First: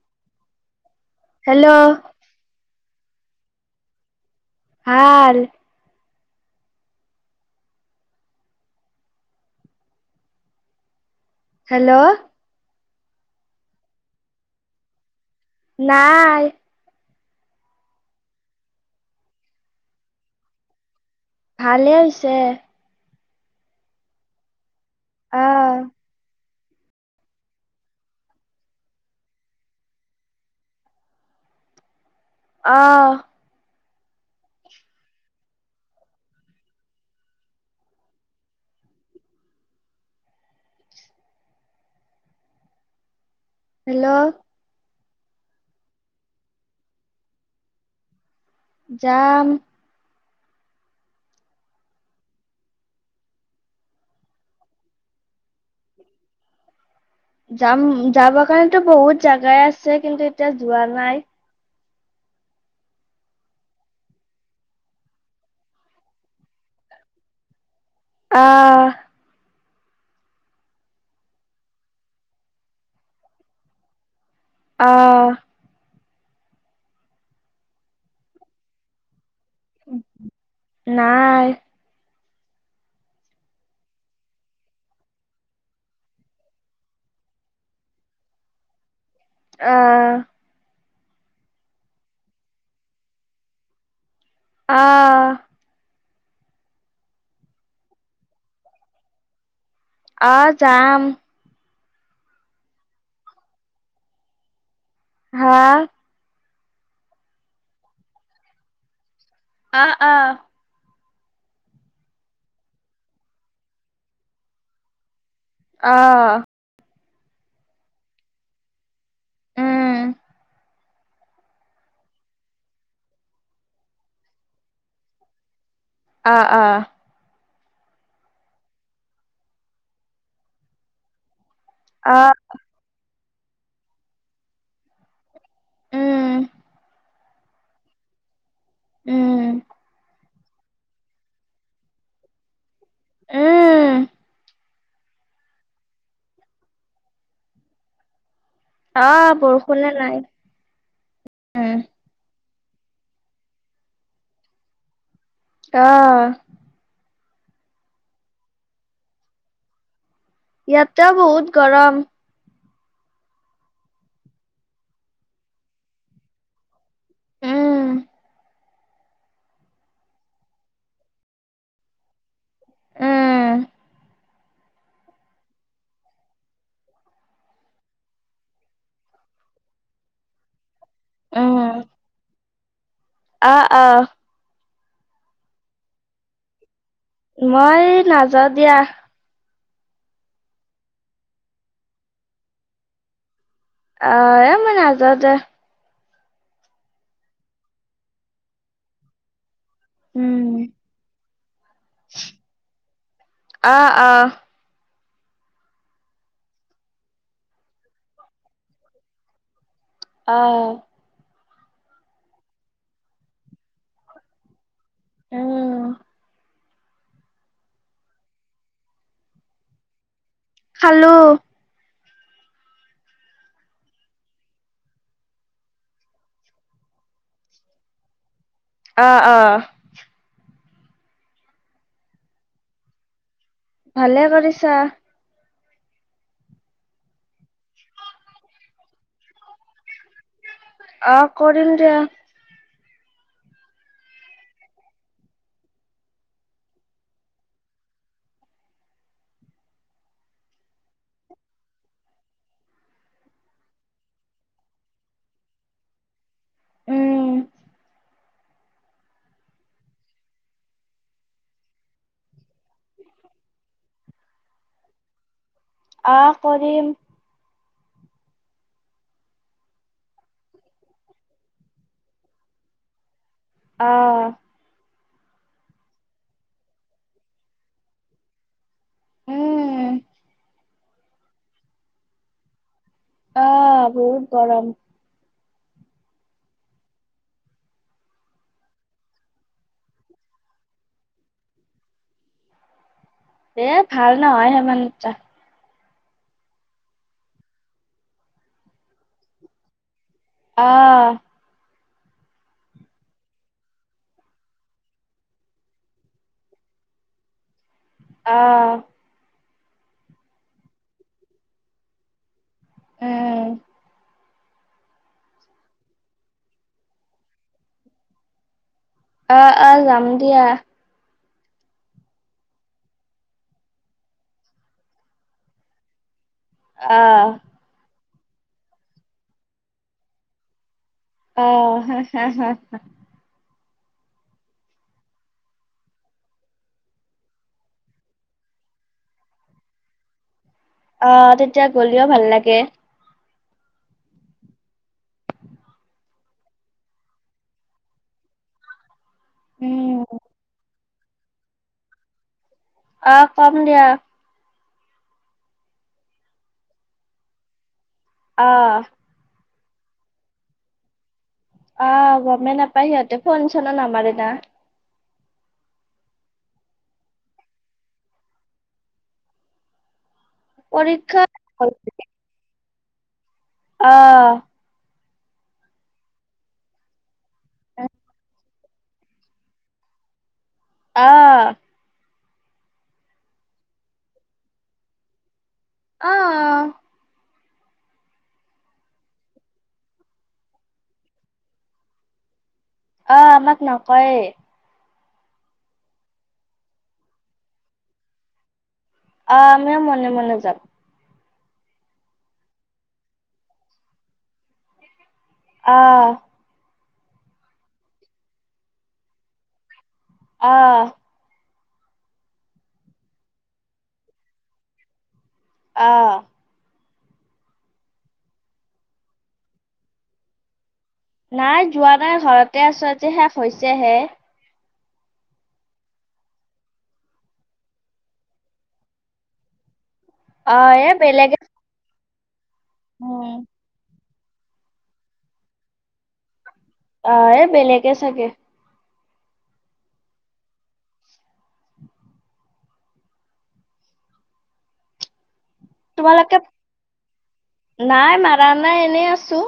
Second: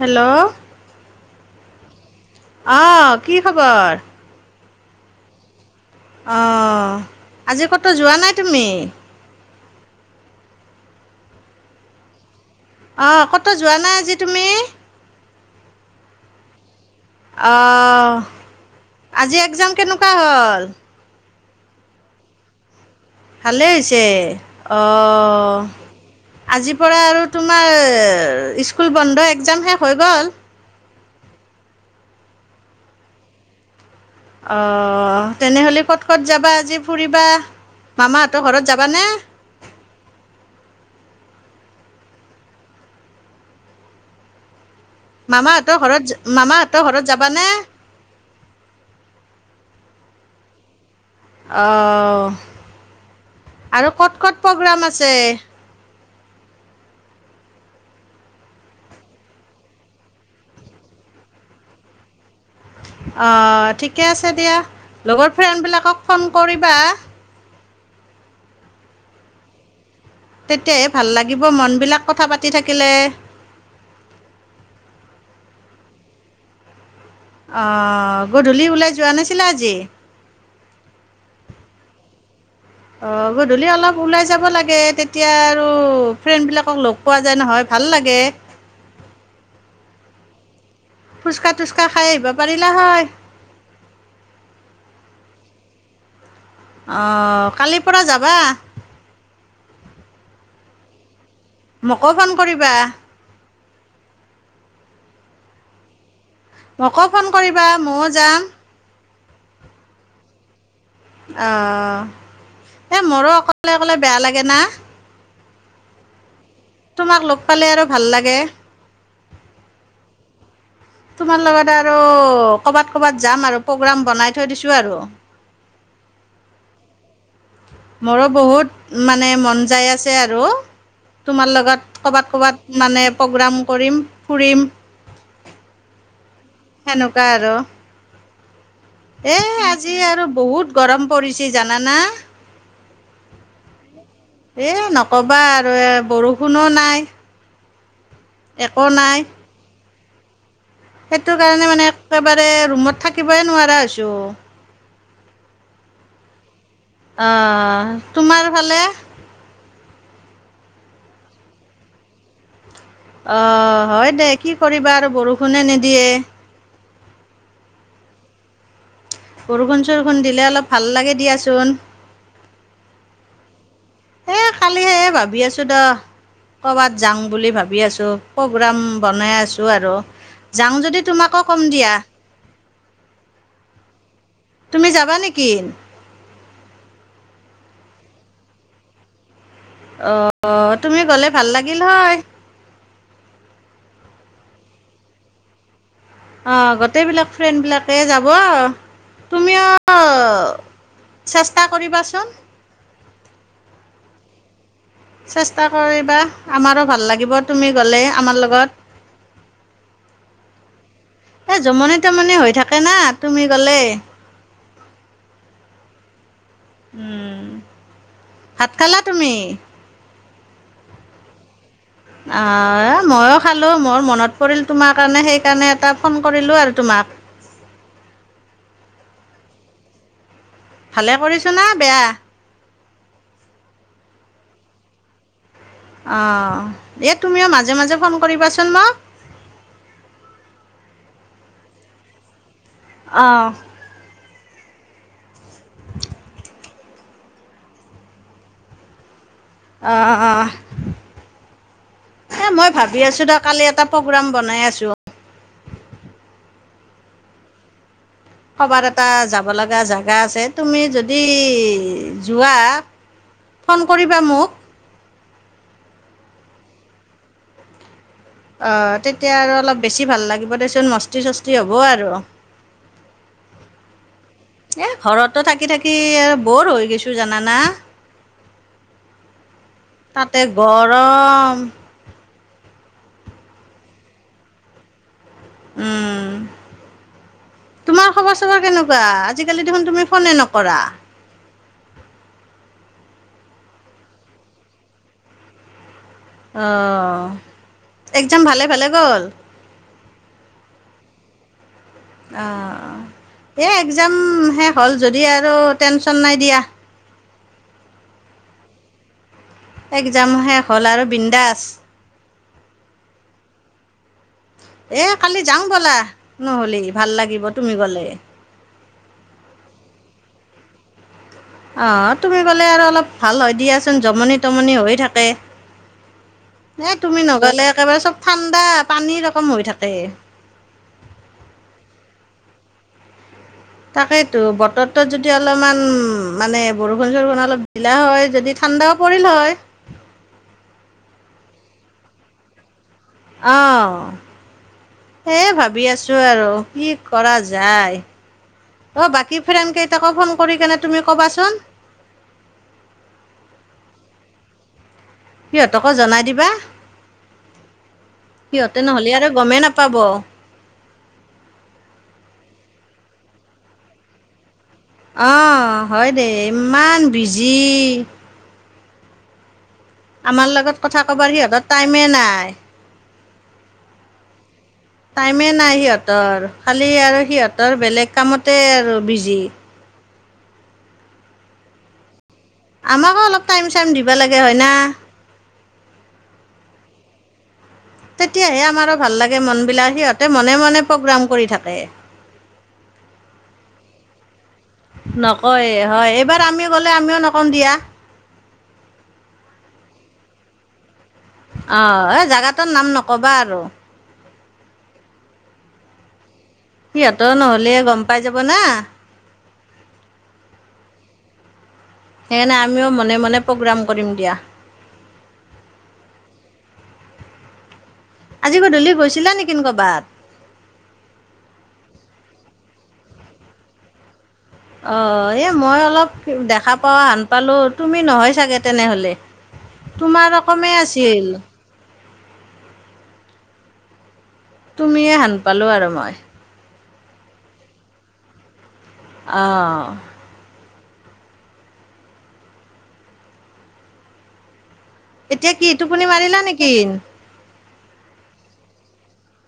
Hello hello অহ কি খবৰ? ভাল। অ আজি ক'তো যোৱা নাই তুমি? হেল্ল' অঁ‌ কটো যোৱা নাই আজি তুমি? নাই অঁ আজি এক্সাম কেনেকুৱা হ'ল। ভালেই হৈছে। ভালে হৈছে। অঁ আহ আজিৰ পৰা আৰু তোমাৰ স্কুল বন্ধ এক্সাম শেষ হৈ গ'ল। অহ অ তেনেহ'লে ক'ত-ক'ত যাবা আজি ফুৰিবা মামাহঁতৰ ঘৰত যাবানে? হেল্ল' মামাহঁতৰ ঘৰত মামাহঁতৰ ঘৰত যাবানে? যাম। অ আৰু ক'ত-ক'ত প্ৰগ্ৰাম আছেই। যাম যাবৰ কাৰণেতো বহুত জেগাই আছে কিন্তু এতিয়া যোৱা নাই। অ ঠিকে আছে দিয়া লগৰ ফ্ৰেণ্ডবিলাকক ফোন কৰিবা। আহ তেতিয়াহে ভাল লাগিব মনবিলাক কথা পাতি থাকিলে। অহ অ গধূলি ওলাই যোৱা নে? নাই। অঁ গধূলি অলপ ওলাই যাব লাগে তেতিয়া আৰু ফ্ৰেণ্ডবিলাকক লগ পোৱা যায় নহয় ভাল লাগে অহ ফুচকা তুচকা খাই আহিব পাৰিলা হয় অহ অঁ কালিৰ পৰা যাবা অ যাম মোকো ফোন কৰিবা হাঁ মোকো ফোন কৰিবা মইয়ো যাম অহ অহ অঁ এই মোৰো অকলে অকলে বেয়া লাগে না অহ তোমাক লগ পালে আৰু ভাল লাগে উম তোমাৰ লগত আৰু কৰ'বাত ক'ৰবাত যাম আৰু প্ৰগ্ৰাম বনাই থৈ দিছো আৰু অহ অহ মোৰো বহুত মানে মন যায় আছে আৰু তোমাৰ লগত ক'ৰবাত আহ ক'ৰবাত মানে প্ৰ'গ্ৰাম কৰিম ফুৰিম উম এনেকুৱা আৰু এ উম আজি আৰু বহুত গৰম পৰিছে জানানা উম [inaudible] এ নকবা আৰু এ বৰষুণো নাই একো অ নাই বৰষুণে নাই সেইটো কাৰণে উম মানে একেবাৰ ৰুমত থাকিবএ নোৱাৰা হৈছো অহ অহ তোমাৰ ফালে ইয়াতো বহুত গৰম অ হয় দে কি কৰিবা আৰু বৰষুণে নিদিয়ে উম বৰষুণ চৰষুণ দিলে অলপ ভাল লাগে দিয়াচোন উম এই কালিহে ভাবি আছো দ কৰ'বাত যাওঁ বুলি ভাবি আছো প্ৰগাম বনাই আছো আৰু যাওঁ যদি তোমাকো উম কম দিয়া আহ আহ তুমি যাবা নেকি মই নাযাওঁ দিয়া অ তুমি গ'লে ভাল লাগিল হয় অ এ মই নাজাও দে অ গোটেই বিলাক ফ্ৰেণ্ড বিলাকে যাব তুমিও অ উম চেষ্টা কৰিবাচোন আহ আহ চেষ্টা কৰিবা আমাৰো ভাল লাগিব তুমি গ'লে আমাৰ লগত অহ এ জমনি তমনি হৈ থাকে না তুমি গলেই উম উমম ভাত খালা তুমি? খালো। অ মইয়ো খালো মোৰ মনত পৰিল তোমাৰ কাৰণে সেইকাৰণে এটা ফোন কৰিলো আৰু তোমাক। অ অ ভালে কৰিছো না বেয়া? ভালে কৰিছা। অ দে তুমিও মাজে মাজে ফোন কৰিবাচোন মোক। অ কৰিম দিয়া অঁ [inaudible] অ অ এ মই ভাবি আছো দ কালি এটা প্ৰগ্ৰাম বনাই আছো। উম ক'বাত এটা যাব লগা জেগা আছে তুমি যদি যোৱা ফোন কৰিবা মোক। অহ কৰিম অ তেতিয়া আৰু অলপ বেছি ভাল লাগিব দেচোন মস্তি চস্তি হ'ব আৰু আহ ঘৰতো থাকি থাকি আৰু বৰ হৈ গৈছো জানা নে? উম তাতে গৰম অ--হ বহুত গৰম উম তোমাৰ খবৰ চবৰ কেনেকুৱা? আজিকালি দেখোন তুমি ফোনে নকৰা। এ ভাল নহয় সেমান এটা অঁ এক্সজাম ভালে ভালে গ'ল অ' অ' এই এক্সজাম শেষ হ'ল যদি আৰু টেনচন নাই দিয়া। অ' এক্সাম শেষ হ'ল আৰু বিন্দাস। উম এই কালি যাওঁ ব'লা নহ'লে, ভাল লাগিব তুমি গ'লে। অ' অ' যাম দিয়া। অ' তুমি গ'লে আৰু অলপ ভাল হৈ দিয়াচোন জমনি-তমনি হৈ থাকে। এই তুমি আহ নগ'লে একেবাৰে চ'ব ঠাণ্ডা পানী ৰকম হৈ থাকে। অ' হাহ, হাহ, হাহ তাকেইটো বতৰটো যদি অলপমান মানে বৰষুণ-চৰষুণ অলপ দিলে হয় যদি ঠাণ্ডাও পৰিল হয়। অ' তেতিয়া গ'লেও ভাল লাগে। অ' সেয়ে ভাবি আছোঁ আৰু কি কৰা যায়। অ' বাকী ফ্ৰেণ্ড কেইটাকো উম ফোন কৰি কেনে তুমি ক'বাচোন। অ' ক'ম দিয়া। সিহঁতকো জনাই দিবা। আহ সিহঁতে নহ'লে আৰু গমেই নাপ পাব অ' গ'মেই নাপায় সিহঁতে ফোন-চনো নামাৰে দিয়া। অ' হয় দিয়া ইমান বিজি। আমাৰ লগত কথা পৰীক্ষা ক'বৰ সিহঁতৰ টাইমেই নাই। অ'। টাইমেই নাই সিহঁতৰ খালি আৰু সিহঁতৰ আহ বেলেগ কামত তাতে আৰু বিজি। অ' আমাকো অলপ টাইম-চাইম দিব লাগে হৈ না। অ' তেতিয়াহে আমাৰো ভাল লাগে মনবিলাক, সিহঁতে মনে-মনে প্ৰগ্ৰাম কৰি থাকে। অ' আমাক নক'য়ে। নক'য়ে হয়, এইবাৰ আমি গ'লে আমিও নকওঁ দিয়া। অ' আমিও মনে -মনে যাম। অ' এই জেগাটোৰ নাম নক'বা আৰু। অ' সিহঁতে নহ'লে গ'ম পাই যাব না। অ' সেইকাৰণে আমিও মনে মনে প্ৰগ্ৰাম কৰিম দিয়া। অ' আজি গধূলি গৈছিলা নেকি ক'ৰবাত? নাই, যোৱা নাই ঘৰত তে আছোঁ আজি শেষ হৈছেহে। অ' এই মই অলপ দেখা পোৱা হান পালো, তুমি নহয় চাগে তেনেহ'লে। তোমাৰ অ ৰকমে এ আছিল বেলেগে উম। তুমিয়ে হান পালো আৰু মই। অঁহ এ বেলেগে চাগে। অ' এতিয়া কি টোপনি তোমালোকে মাৰিলা নেকি। নাই মাৰা নাই এনেই আছো।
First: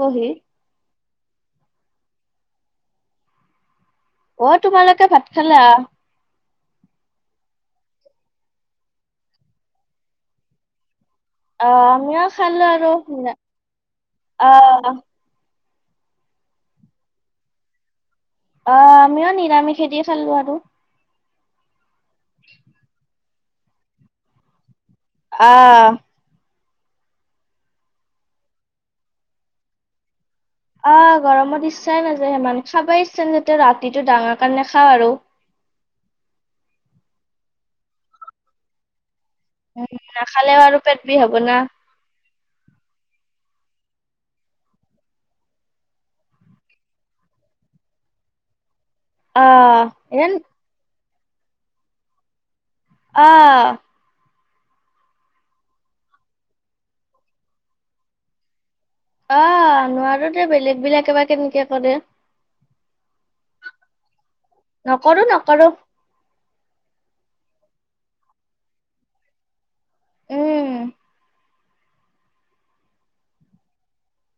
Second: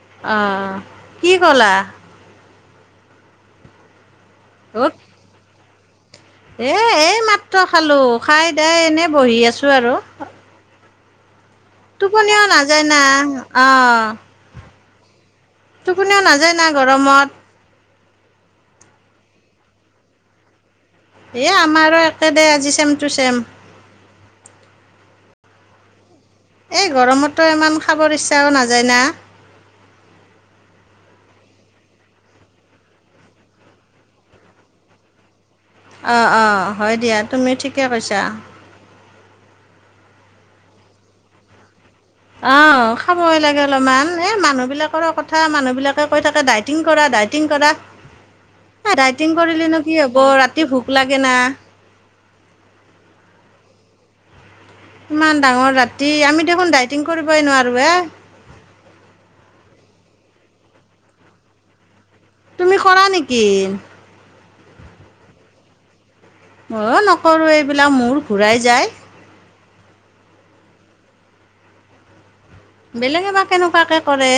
বহি অঁ কি কলা। অ তোমালোকে ভাত খালা । এ এই মাত্ৰ খালোঁ, খাই দাই এনেই বহি আছো আৰু। অঁ আমিও টোপনিও খালো নাযায় আৰু না অ অঁ। টোপনিও নাযায় না গৰমত। অঁ আমিও নিৰামিষেদি খালোঁ আৰু । এই আমাৰো একেদে আজি চেম টু চেম। আঁ। এই গৰমতো ইমান খাবৰ ইচ্ছাও নাযায় না । অঁ গৰমত ইচ্ছাই নাযায় সিমান, খাবাই ইচ্ছা নাযায় ৰাতিটো ডাঙৰ কাৰণে খাওঁ আৰু। অঁ অঁ হয় দিয়া তুমিও ঠিকে কৈছা। উম নাখালেও আৰু পেট বিষ হব না । সময় লাগে অলপমান এই মানুহবিলাকৰো কথা মানুহবিলাকে কৈ থাকে ডাইটিং কৰা ডাইটিং কৰা। ডাইটিং কৰিলে নো আহ কি হ'ব? এন ৰাতি ভোক লাগ না অ। ইমান ডাঙৰ ৰাতি আমি দেখোন ডাইটিং কৰিবই নোৱাৰো য়ে অ', নোৱাৰো দে বেলেগ বিলাকে বা কেনকে কৰে তুমি কৰা নিকি? নকৰো, নকৰো। ময়ো নকৰো এইবিলাক মূৰ ঘূৰাই যায়। উম বেলেগে বা কেনে কোৱাকে কৰে।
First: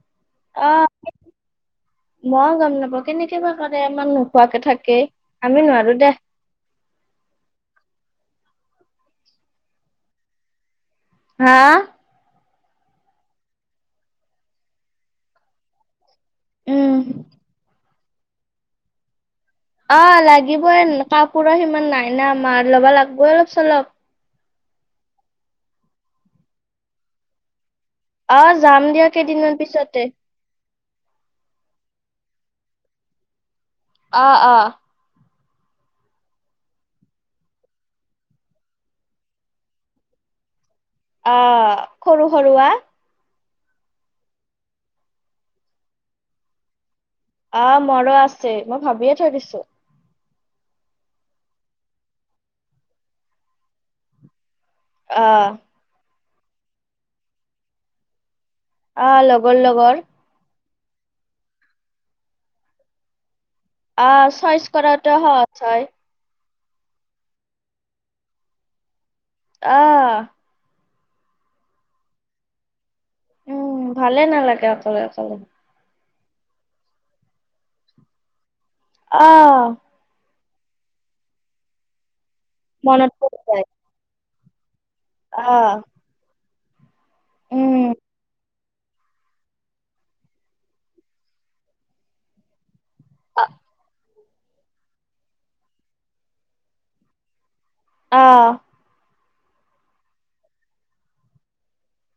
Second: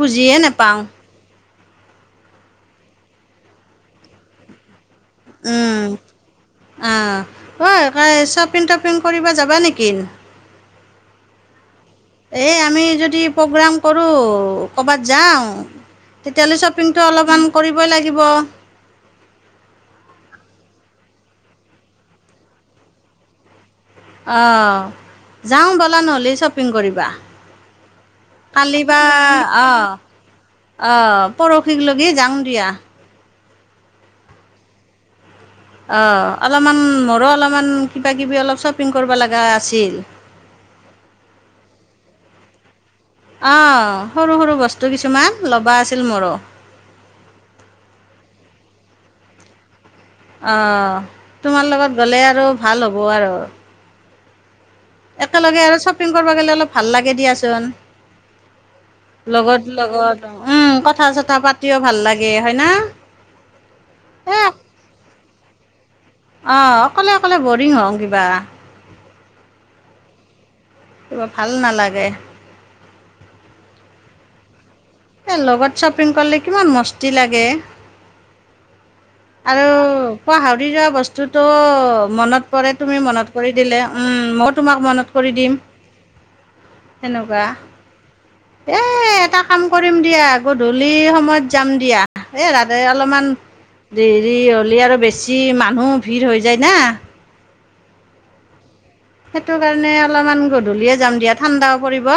বুজিয়ে নাপাও। আহ মই গম নাপাওঁ, কেনেকে বা কৰে ইমান নোখোৱাকে থাকে। আমি উম, নোৱাৰো দে অহ, ঐ শ্বপিং তপিং কৰিব যাবা নেকি? হা এই আমি যদি প্ৰগ্ৰেম কৰো ক'ৰবাত যাও তেতিয়া হ'লে শ্বপিংতো উম অলপমান কৰি কৰিবই লাগিব। অ', লাগিবই কাপোৰৰ সিমান নাই না আমাৰ ল'বা লাগিবই অলপ চলপ অ', যাও ব'লা নহ'লে শ্বপিং কৰিবা। অ', যাম কালি দিয়া কেইদিনমান পিছতে। অ', পৰহীক লগি জাং দিয়া। অ', অ। অ', অলপমান মোৰো অলপমান কিবা কিবি অলপ শ্বপিং কৰিব লগা আছিল। অ', সৰু সৰুৱা অ', সৰু, সৰু বস্তু কিছুমান ল'বা আছিল মোৰো। অ', মৰো আছে মই ভাবিয়ে থৈ দিছো। অ', তোমাৰ লগত গ'লে আৰু ভাল হ'ব আৰু। অ একেলগে আৰু শ্বপিং ফুৰবা গিলে অলপ ভাল লাগে দিয়াচোন। অ', লগৰ, লগত লগৰ লগত উম কথা চথা পাতিও ভাল লাগে হয় না? অ চইচ কৰাটো সহজ হয়। অ', অকলে, অকলে বৰিং হওঁ কিবা। অ। কিবা ভাল নালাগে। উম, ভালেই নালাগে এই [unintelligible] লগত শ্বপিং কৰিলে কিমান মস্তি লাগে। অ। মই হাউৰি যোৱা বস্তুটো মনত পৰে তুমি মনত পৰি দিলে, উম, মো তোমাক মনত কৰি দিম। আহ তেনেকুৱা। উম এ! এটা কাম কৰিম দিয়া, গধূলি সময়ত যাম দিয়া। এ! ৰাতি যাই অলপমান দেৰি হ'লে আৰু বেছি মানুহ ভিৰ হৈ যায় না। অ'! সেইটো কাৰণে অলপমান গধূলিয়ে যাম দিয়া, ঠাণ্ডাও পৰিব।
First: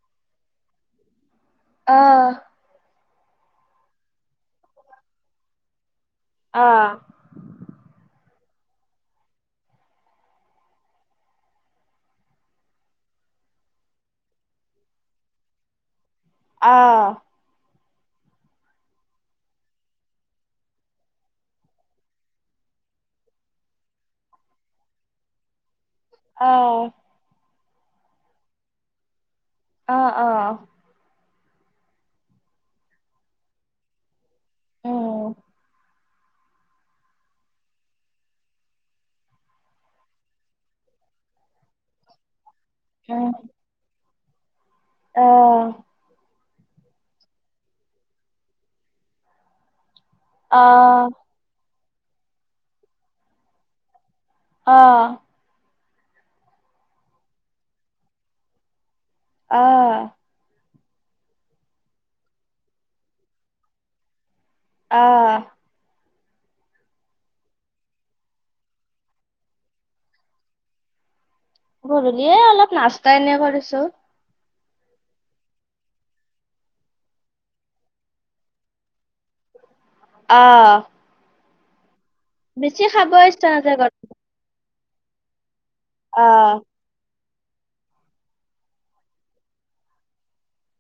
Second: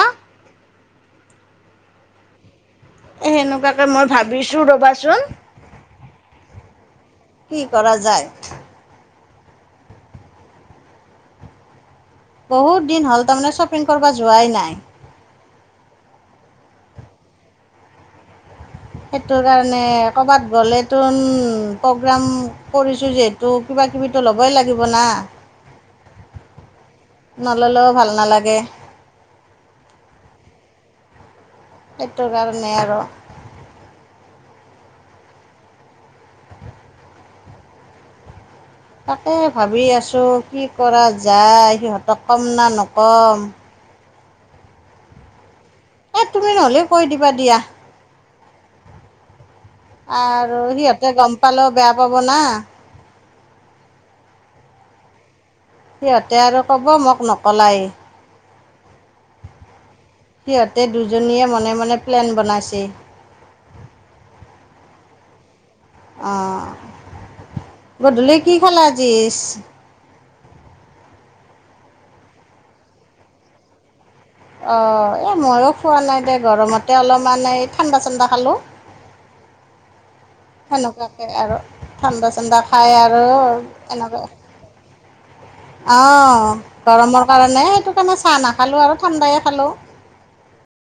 অ'! সেনেকুৱাকে মই ভাবিছোঁ ৰ'বাচোন! আহ কি কৰা যায়। বহুত দিন হ'ল তাৰমানে শ্বপিং কৰিব যোৱাই নাই। অ'! সেইটো কাৰণে, ক'ৰবাত গ'লে তো প্ৰগ্ৰাম কৰিছোঁ, যিহেতু কিবা কিবিতো ল'বই লাগিব না। অ'! নল'লেও ভাল নালাগে। অ'! অ'! সেইটো কাৰণে আৰু উম! তাকে ভাবি আছোঁ কি কৰা যায়। সিহঁতক কম কম না নকম। অ'! তুমি নহ'লে কৈ দিবা দিয়া। আৰু আহ সিহঁতে গম পালেও বেয়া পাব না। অ'! সিহঁতে আৰু ক'ব মোক নকলাই। অ'! সিহঁতে দুজনীয়ে মনে মনে প্লেন বনাইছে। অ'! অ'! গধূলি কি খালা আজি? গধূলি এ অলপ নাস্তা এনে কৰিছো। অ'! এ, ময়ো খোৱা নাই দে, গৰমতে অলপমান এই ঠাণ্ডা চাণ্ডা খালোঁ। আহ সেনেকুৱাকে আৰু ঠাণ্ডা চাণ্ডা বেছি খায় খাব আৰু ইচ্ছা নাযায় গধূলি এনেকৈ অঁ! আহ গৰমৰ কাৰণে, সেইটো কাৰণে চাহ নাখালোঁ আৰু ঠাণ্ডাই খালোঁ।